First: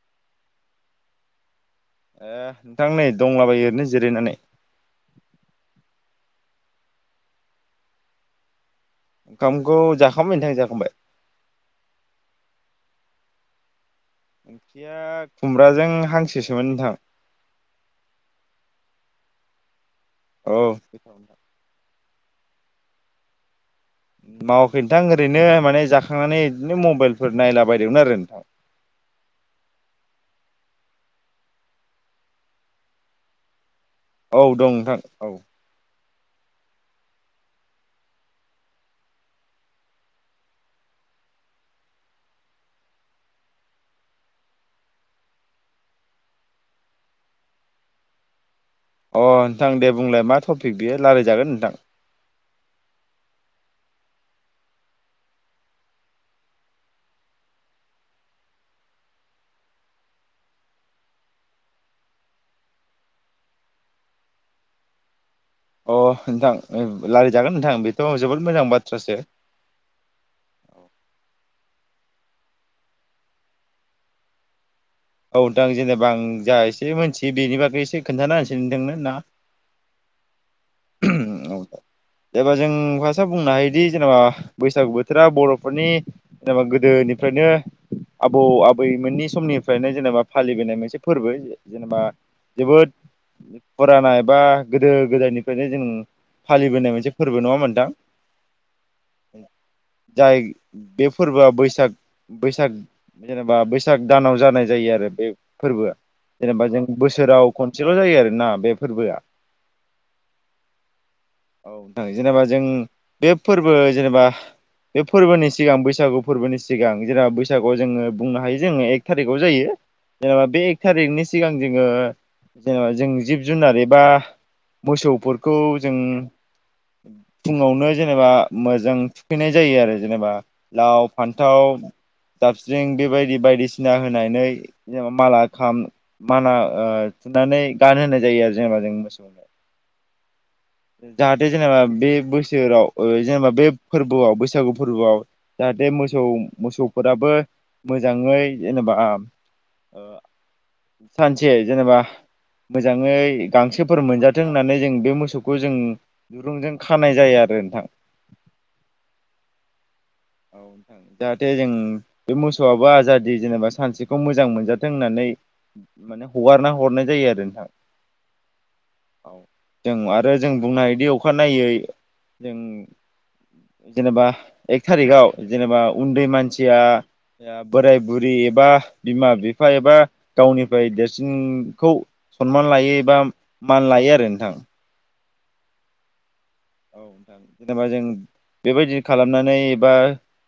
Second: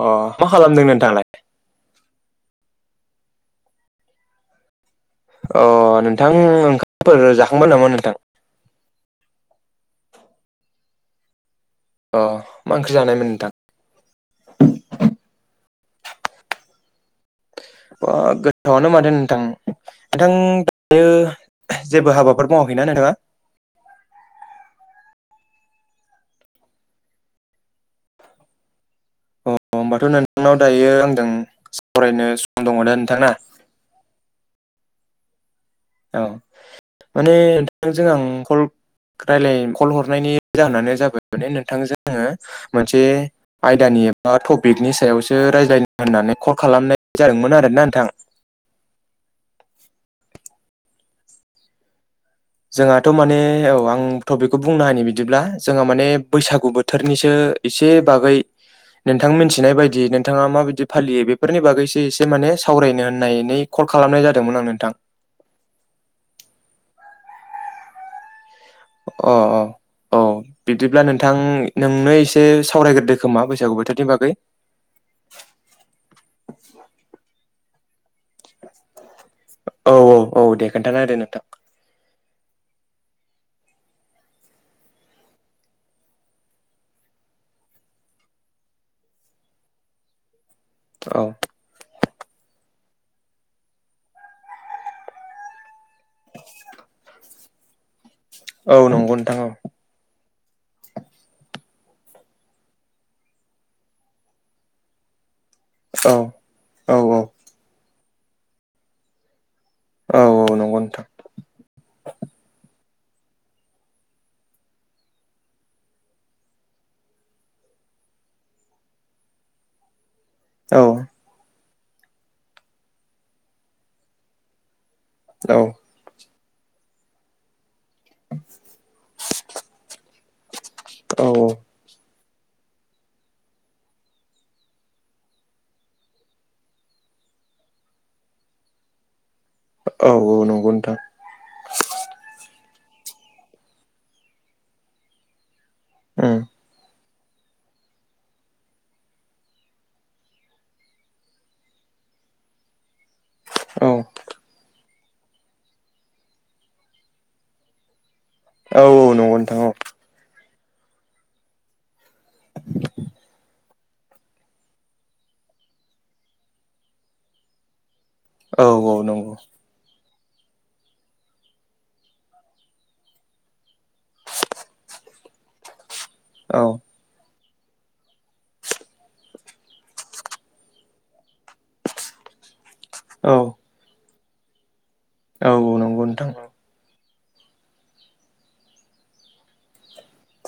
अ मा खालामदों नोंथाङालाय? ए नोंथां नै दंलाबायो ओरैनो जिरायनानै। अ नोंथां ओंखामफोर जाखांबाय नामा नोंथां? ओंखामखौ जाखांबाय नोंथां जाखांबाय। अ मा ओंख्रि जानायमोन नोंथां? ओम ओंख्रिया खुमब्राजों हांसोसोमोन नोंथां। ओ गोथावआनो माथो नोंथां। नोंथां औ। जेबो हाबाफोर मावाखैना नोंथाङा? मावाखै नोंथां ओरैनो माने जाखांनानै बिदिनो मबाइलफोर नायला बायदोंमोन आरो नोंथां [inaudible] अ होमबाथ' नोंथांनाव दायो आंजों सावरायनो सम दङ दा नोंथाङा? औ दं नोंथां औ। औ माने नोंथांजों आं कल रायलाय कल हरनायनि जाहोनानो जाबाय माने नोंथां जोङो मोनसे आयदानि एबा टपिकनि सायावसो रायज्लायनो होननानै कल खालामनाय जादोंमोन आरोना नोंथां। अ नोंथां दे बुंलाय मा टपिक बेयो रायलायजागोन नोंथां। जोंहाथ' माने औ आं टपिकखौ बुंना होनि बिदिब्ला जोंहा माने बैसागु बोथोरनिसो एसे बागै नोंथां मिथिनाय बायदि नोंथाङा माबायदि फालियो बेफोरनि बागैसो एसे माने सावरायनो होननायनै कल खालामनाय जादोंमोन आं नोंथां। अ नोंथां लायराय जागोन नोंथां बेथ' जोबोद मोजां बाथ्रासो अ अ औ बिदिब्ला नोंथां नोंनो एसे सावरायग्रोदो खोमा बैसागु बोथोरनि बागै औ दां जेनेबा आं जा एसे मिथियो बेनि बागै एसे खोन्थाना होनोसै नोंथांनो ना? औ औ औ दे। खोन्थाना होदो नोंथां। औ जेबा जों फास्ट खोथा बुंनो हायोदि जेनेबा बैसागु बोथोरा बर'फोरनि जेनेबा गोदोनिफ्रायनो आबौ आबैमोननि समनिफ्रायनो जेनेबा फालिबोनाय मोनसे औ फोरबो जेनेबा जोबोद फुराना बा गोदो गोदायनि फ्रायनो जों फालिबोनाय मोनसे फोरबो नङा होनबा नोंथां? औ नंगौ नोंथां औ। जाय बे फोरबोआ बैसाग बैसाग जेनेबा बैसाग दानाव जानाय जायो आरो बे फोरबोआ औ जेनेबा जों औ बोसोराव खनसेल' जायो आरोना बे फोरबोआ। औ औ नंगौ नोंथां औ नोंथां जेनेबा जों बे फोरबो जेनेबा बे फोरबोनि सिगां बैसागु फोरबोनि सिगां जेनब बैसागुआव जोङो बुंनो हायो जोङो एक थारिखआव जायो जेनेबा बे एक औ थारिकनि सिगां जोङो जेनेबा जों जिब जुनार बा मोसौ फोरखौ औ जों फुङावनो जेनेबा मोजां थुखैनाय जायो आरो जेनेबा लाव औ फान्थाव दाबस्रिं बेबायदि बायदिसिना होनानै जेनबा माला खाम माना ओ नानै गानहाय जायो आरो जेनेबा जों मोसौनो औ औ नंगौ नोंथां जाहाथे जेनेबा बे बोसोराव ओ जेनेबा बे फोरबोआव बैसागु फोरबोआव जाहाथे मोसौ उम मोसौ फोराबो मोजाङै जेनेबा ओ सानसे जेनेबा मोजाङै औ गांसोफोर मोनजाथों होननानै जों बे मोसौखौ जों दुरुंजों खानाय जायो आरो नोंथां औ औ नंगौ नोंथां औ औ नोंथां जाहाथे जों बे मोसौआबो आजादि जेनेबा सानसेखौ मोजां मोनजाथों होननानै माने हगारना हरनाय जायो आरो नोंथां औ औ नंगौ आरो जों बुंनो हायोदि अखानायनायै जों जेनेबा थारिखआव जेनेबा उन्दै मानसिया औ बोराय बुरि एबा बिमा बिफा एबा गावनिफ्राय देरसिनखौ सनमान लायो एबा औ मान लायो आरो नोंथां औ औ नंगौ नोंथां औ नोंथां जेनेबा जों बेबायदि खालामनानै एबा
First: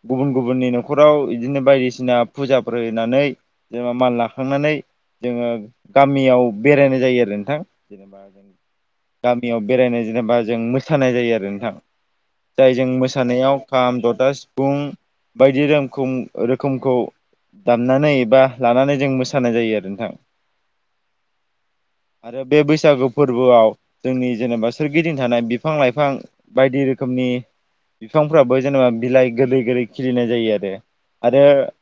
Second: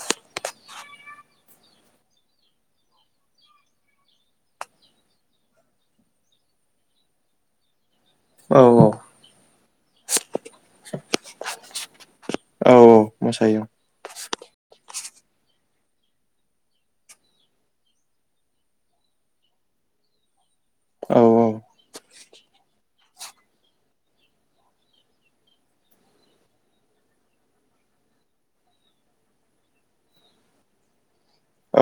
गुबुन गुबुननि न'खराव बिदिनो बायदिसिना फुजाफोर होयोना जेनेबा माल लाखांनानै जोङो गामियाव बेरायनाय जायो आरो नोंथां जेनेबा जों औ गामियाव बेरायनाय जेनेबा जों मोस जायो आरो नोंथां औ जाय जों मोसानायाव मोसायो खाम सिबुं बायदि रमखौ रोखोमखौ दामनानै बा लानानै जों मोसानाय जायो आरो नोंथां औ औ आरो बे बैसागो फोरबोआव जोंनि जेनेबा सोरगिदिं थानाय बिफां लाइफां बायदि रोखोमनि बिफांफोराबो जेनेबा बिलाइ गोरलै गोरलै खिलिनाय जायो आरो आरो औ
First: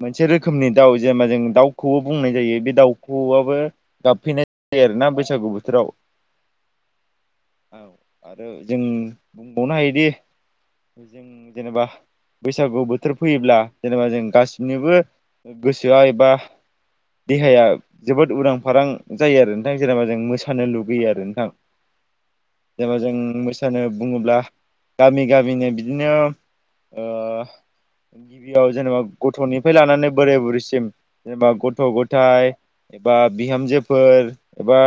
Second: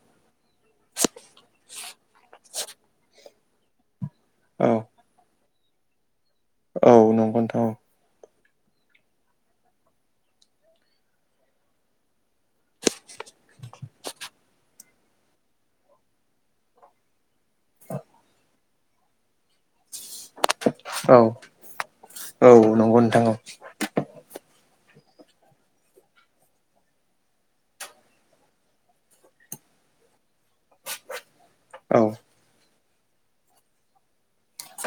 मोनसे रोखोमनि दाउ जेनेबा जों दाउखौबो बुंनाय जायो बे दाउखौआबो गाबफैनाय औ जायो आरोना बैसागु बोथोराव औ नोंगौ नोंथां औ आरो जों बुंबावनो हायोदि जों जेनेबा बैसागु बोथोर फैयोब्ला जेनेबा जों गासिनिबो गोसोआ एबा देहाया जोबोद उरां फारां जायो आरो नोंथां जेनेबा जों मोसा थानो लुगैयो औ आरो नोंथां औ जेनेबा नंगौ जों नोंथां औ मोसानो बुङोब्ला गामि गामिनो बिदिनो ओ गिबियाव जेनेबा गथ'निफ्राय लानानै बोराय बुरैसिम जेनेबा गथ' औ गथाय एबा बिहामजोफोर एबा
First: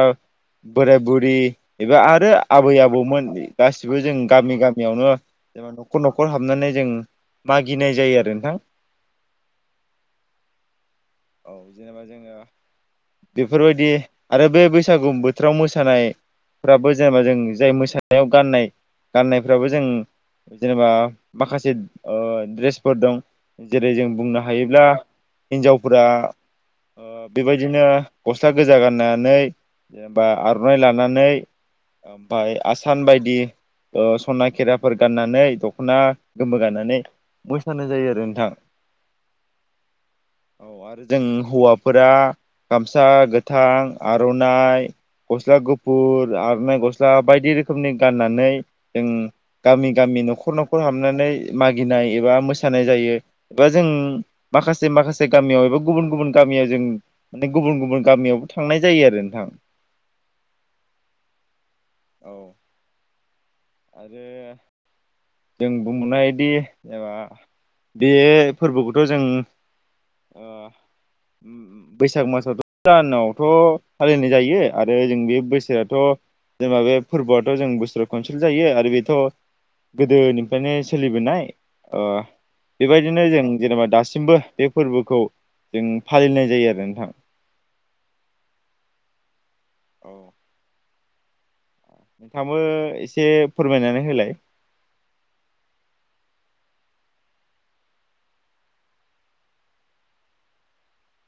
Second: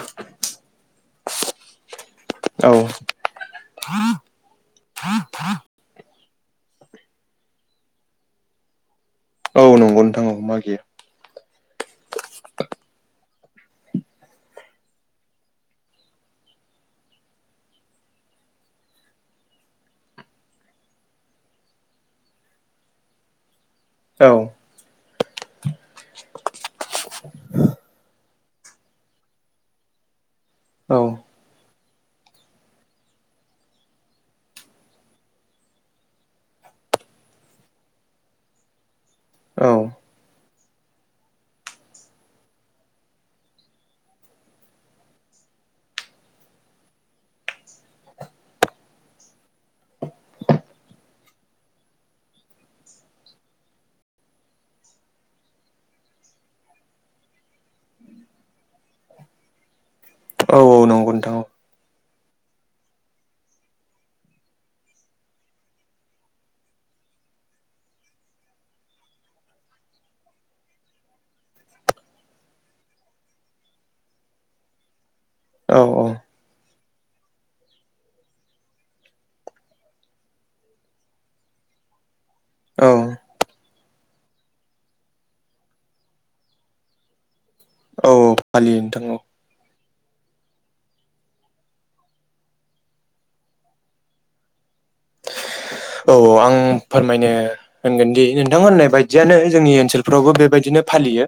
बोराय बुरि एबा आरो औ आबै आबौमोन गासिबो जों गामि गामियावनो जेनेबा न'खर न'खर हाबनानै जों मागिनाय जायो आरो नोंथां औ नंगौ नोंथां औ मागियो औ जेनेबा जोङो बेफोरबायदि आरो बे बैसागु बोथोराव मोसानायफ्राबो जेनेबा जों जाय मोसानायाव गाननाय गाननायफ्राबो जों। जेनेबा माखासे ओ दड्रेसफोर दं जेरै जों औ बुंनो हायोब्ला। हिनजावफोरा ओ बेबायदिनो गस्ला गोजा गाननानै जेनेबा आर'नाइ औ लानानै ओमफय आसान बायदि ओ सना खेराफोर गाननानै दख'ना गोमो गाननानै मोसानाय जायो आरो नोंथां। औ। औ आरो जों हौवाफोरा गामसा गोथां आर'नाइ गस्ला गुफुर आरनाय ग स्ला बायदि रोखोमनि गाननानै जों गामि गामि न'खर न'खर हाबनानै मागिनाय नाय एबा मोसानाय जायो एबा जों माखासे माखासे गामियाव एबा गुबुन गुबुन गामियाव जों माने गुबुन गुबुन गामियावबो थांनाय जायो आरो नोंथां औ औ नंगौ नोंथां औ औ [inaudible] आरो जों बुंनायदि ओ बे फोरबोखौथ' जों अ बैसाग मासा दानावथ' फालिनाय जायो आरो जों बे औ बोसोराथ' जेनबा बे फोरबोआथ' जों बोसोराव खनसेल जायो आरो बेथ' गोदोनिफ्रायनो सोलिबोनाय ओ औ बेबायदिनो जों जेनेबा दासिमबो बे फोरबोखौ जों फालिनाय जायो आरो नोंथां। औ फालियो नोंथां औ औ [unintelligible] एसे फोरमायनानै होलाय औ औ आं फोरमायनो होनगोन दि नोंथां होननाय बायदियानो जोंनि ओनसोलफ्रावबो बेबायदिनो फालियो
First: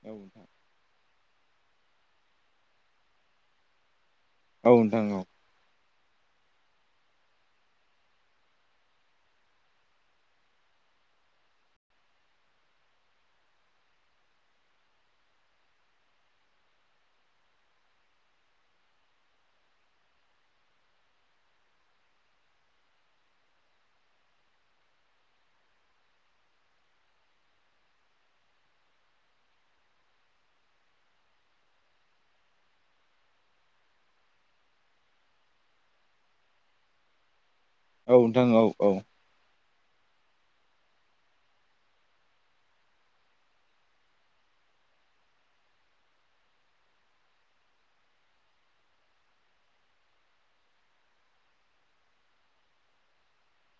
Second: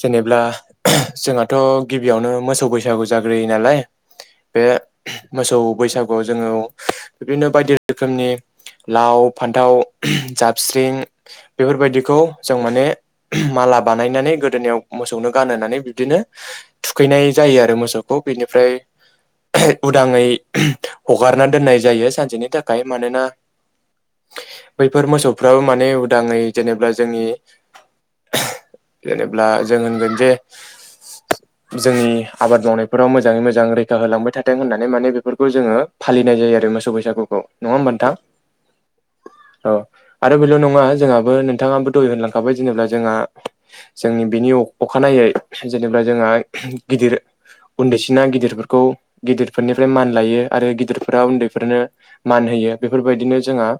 जेनेब्ला जोंहाथ' गिबियावनो मोसौ बैसागु जाग्रोयो नालाय बे औ नोंथां मोसौ बैसागुआव जोङो बिदिनो बायदि रोखोमनि लाव फान्थाव जाबस्रिं बेफोरबायदिखौ जों माने माला बानायनानै गोदोनिायाव मोसौनो गानहानै बिबदिनो थुखैनाय जायो आरो मोसौखौ बेनि फ्राय उदाङै हगारना दोननाय जायो सानसेनि थाखाय मानोना [inaudible] बैफोर मोसौफ्राबो माने उदाङै जेनेबा जोंनि जेनेब्ला जों होनगोन जे जोंनि आबाद मावनायफोराव मोजाङै मोजां रैखा होलांबाय थाथों होननानै माने बेफोरखौ जोङो फालि नाय जायो आरो मोसौ बैसागुखौ नङा होमबा औ नोंथां औ औ औ आरो बेल' नङा जोंहाबो नोंथाङाबो दै होनलांखाबाय जेनेबा जोंहा जोंनि बेनि अखानाय जेरै जेनेबा जोंहा गिदिर उन्दैसिना गिदिरफोरखौ गिदिरफोरनिफ्राय मान लायो आरो गिदिरफोरा उन्दैफोरनो मान होयो बेफोर बायदिनो जोंहा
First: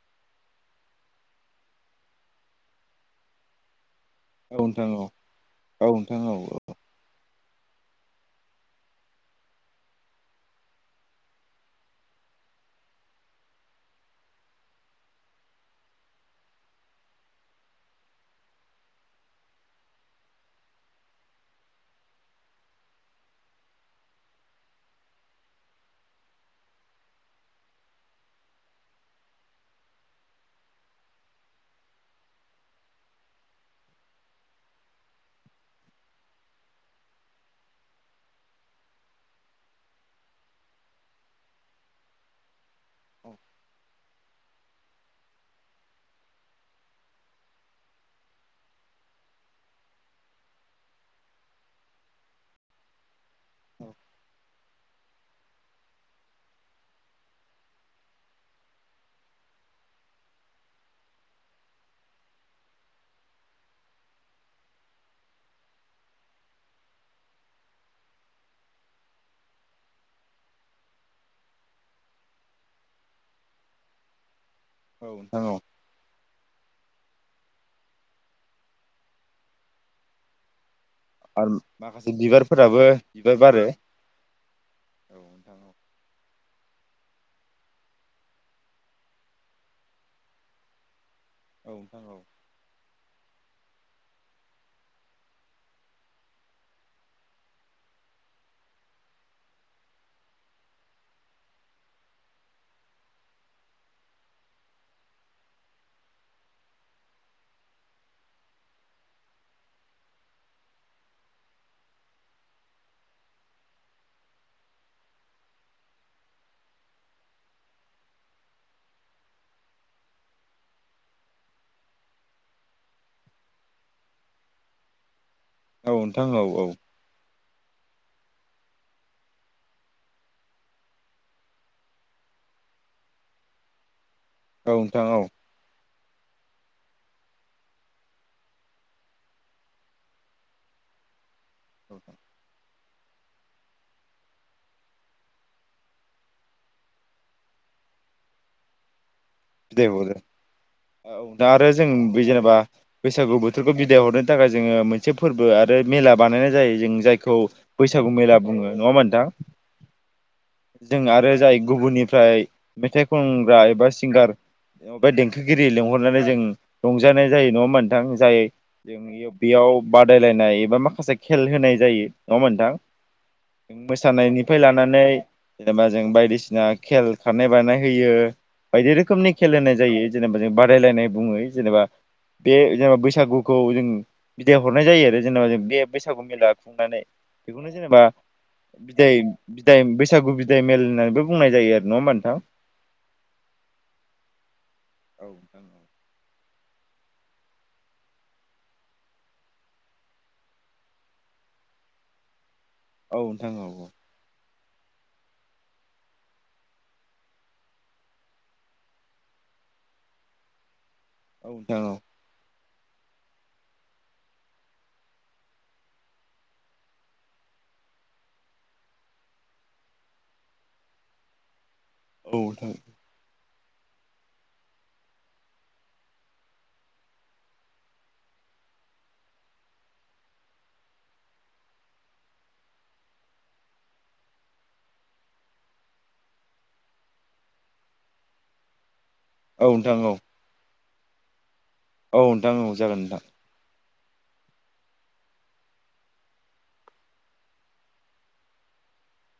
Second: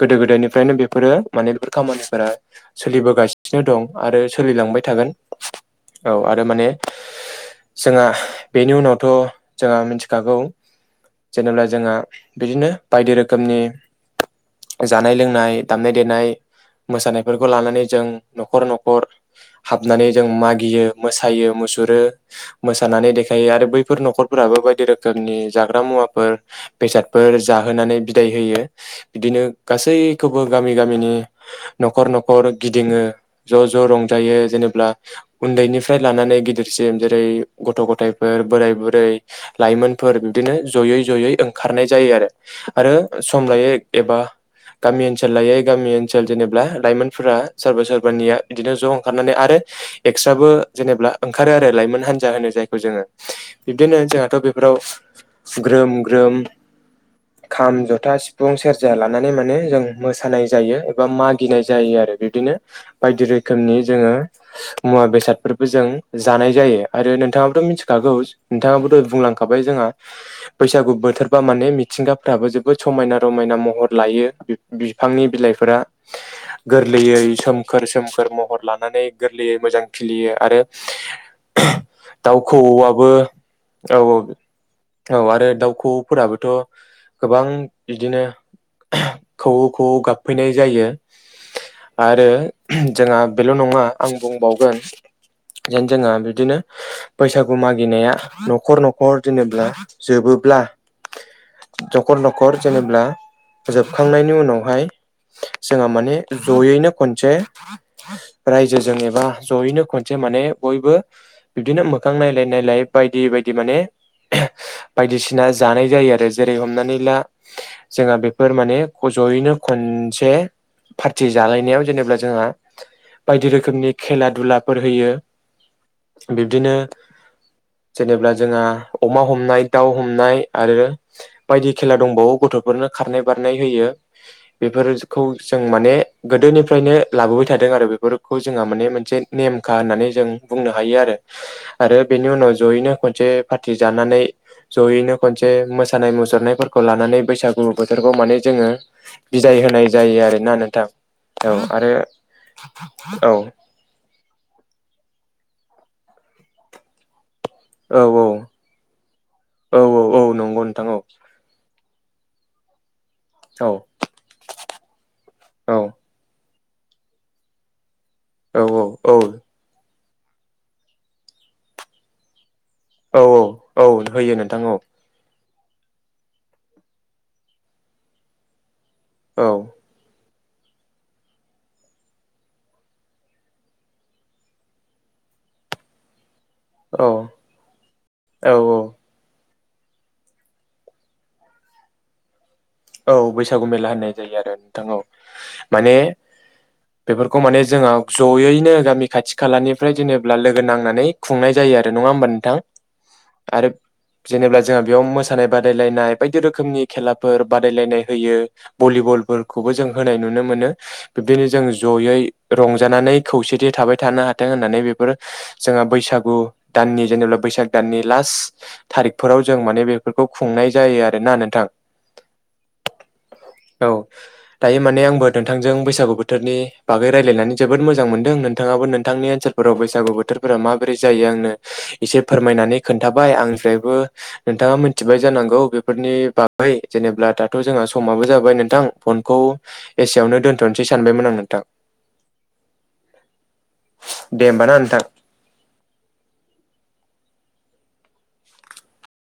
गोदो गोदायनिफ्रायनो बेफोरो माने बेफोर खामानिफोरा सोलिबोगासिनो दं। आरो औ सोलिलांबाय नोंथां औ थागोन औ आरो माने जोंहा बेनि उनावथ' जोंहा मिथिखागौ जेनेबा जोंहा बिदिनो बायदि रोखोमनि जानाय लोंनाय दामनाय देनाय मोसानायफोरखौ लानानै जों न'खर न'खर हाबनानै जों मागियो मोसायो मु सुरो मोसानानै देखायो आरो बैफोर न'खरफोराबो बायदि रोखोमनि जाग्रा मुवाफोर बेसादफोर जाहोनानै बिदाय होयो। बिदिनो गासैखौबो गामि गामिनि न'खर न'खर गिदिङो ज' ज' ज' रंजायो जेनेबा उन्दैनिफ्राय लानानै गिदिरसिम जेरै गथ' गथायफोर बोराय बुरै लाइमोनफोर बिदिनो जयै जयै ओंखारनाय जायो आरो आरो औ सम लायो एबा गामि ओनसोल लायै गामि ओनसोल जेनेब्ला लाइमोनफोरा सोरबा सोरबानिया बिदिनो ज' ओंखारनानै आरो एक्सट्राबो जेनेबा ओंखारो आरो लाइमोन हान्जा होनो जायखौ जोङो बिबदिनो जोंहाथ' बे फोराव ग्रोम ग्रोम खाम, जथा सि फुं सेरजा लानानै माने जों मोसानाय जायो एबा मागिनाय जायो आरो बिबदिनो बायदि रोखोमनि जोङो मुवा बेसादफोरबो जों जानाय जायो आरो नोंथाङाबाबोथ' मिथिखागौ नोंथाङाबो दहाय बुंलांखाबाय जोंहा बैसागु बोथोरबा माने मिथिंगाफ्राबो जोबोद समायना रमायना महर लायो औ बिफांनि नोंथां औ बिलाइफोरा गोरलैयै सोमखोर सोमखोर महर लानानै गोरलैयै मोजां खिलियो आरो आरो [unintelligible] माखासे दाउ खौवौ बिबारफोराबो आबो बिबार बारो औ औ औ दाव आरो नोंथां औ दाउ खौवौफोराबो थ' गोबां बिदिनो [unintelligible] खौवौ खौवौ गाबफैनाय जायो औ नोंथां औ आरो जोंहा बेल' नङा आं बुंबावगोन जेन जोंहा बिदिनो बैसागु मागिनाया न'खर न'खर जेनेब्ला जोबो ब्ला नखर नखर जेनेबा जोबखांनायनि उनावहाय जोङो माने जयैनो खनसे रायजोजों एबा जयैनो खनसे माने बयबो बिदिनो मोखां नायलाय नायलाय बायदि बायदि माने [unintelligible] बायदिसिना जानाय जायो आरो जेरै हमनानै ला जोंहा बेफोर माने जयैनो खनसे पार्टि जालायनायाव जेनेबा जोंहा बायदि रोखोमनि खेला दुलाफोर होयो औ नोंथां औ औ बिब्दिनो जेनेबा जोंहा अमा हमनाय दाउ हमनाय आरो बायदि खेला दंबावो गथ'फोरनो खारनाय बारनाय होयो औ नोंथां बेफोरखौ औ जों माने गोदोनिफ्रायनो लाबोबाय थादों आरो बेफोरखौ जोंहा माने मोनसे नेमखा होननानै जों बुंनो हायो आरो। आरो बिदाय बेनि उनाव जयैनो खनसे पार्टि जानानै जयैनो खनसे मोसानाय- मुसुरनायफोर खौ लानानै बैसागु बोथोरखौ माने जोङो बिदाय होनाय हरो जायो आरोना नोंथां। औ दा आरो जों बे जेनेबा औ बैसागु बोथोरखौ बिदाय हरनो थाखाय जोङो मोनसे फोरबो आरो मेला बानायनाय जायो जों जायखौ औ बैसागु औ मेला बुङो नङा होनबा नोंथां औ औ औ नंगौ [inaudible] नोंथां औ जों आरो जाय गुबुननि फ्राय मेथाइ खनग्रा औ एबा सिंगार देंखोगिरि औ लेंहरनानै जों रंजानाय जायो नङा नोंथां जाय औ औ जों बेयाव बादायलायनाय एबा माखासे खेल होनाय जायो नङा होनबा नोंथां? औ औ औ होयो मोसानायनिफ्राय नोंथां औ लानानै जेनेबा जों बायदिसिना खेल खारनाय बारनाय होयो बायदि रोखोमनि औ खेलेनाय जायो जेनेबा जों बादायलायनाय बुङो जेनेबा बे जेनेबा बैसागुखौ जों बिदाय हरनाय जायो आरो जेनेबा बे बैसागु मेला खुंनानै औ बेखौनो जेनेबा औ बिदाय बिदाय बैसागु बिदाय मेल होननानैबो बुंनाय जायो आरो नङा होमबा नोंथां? औ बैसागु मेला होननाय जायो आरो नोंथां औ माने बेफोरखौ माने जोङो जयैनो गामि खाथि खालानिफ्राय जेनेब्ला लोगो नांनानै खुंनाय जायो आ रो नङा होमबा नोंथां? औ नोंथा आरो औ औ जेनेबा जोंहा बेयाव मोसानाय बादायलायनाय बायदि रोखोमनि खेलाफोर बादायलायनाय होयो, भलिबलफोरखौबो जों होनाय नुनो मोनो। बिब्दिनो औ जों नोंथां औ जयै रंजानानै खौसेथि थाबाय थानो हाथों होननानै बेफोर जोंहा बैसागु दाननि जेनेबा बै साग दाननि लास्ट थारिखफोराव जों माने बेफोरखौ खुंनाय जायो आरोना नोंथां। औ नोंथां औ दायो माने आंबो नोंथांजों बैसागु बोथोरनि बागै रायलायनानै जोबोद मोजां मोनदों। नोंथांङाबो नोंथांनि ओनसोलफोराव बैसागु बोथोरफोरा माबोरै जायो आंनो इसे फोरमायनानै खोन्थाबाय आंनिफ्रायबो नोंथाङा मिथिबाय जानांगौ बेफोरनि बागै जेनेब्ला दाथ' जोंहा समाबो जाबाय नोंथां फनखौ औ नोंथां औ नोंथां औ एसेयावनो दोन्थ'नोसै सानबायमोन आं नोंथां। औ नोंथां औ जागोन नोंथां। दे होमबा ना नोंथां।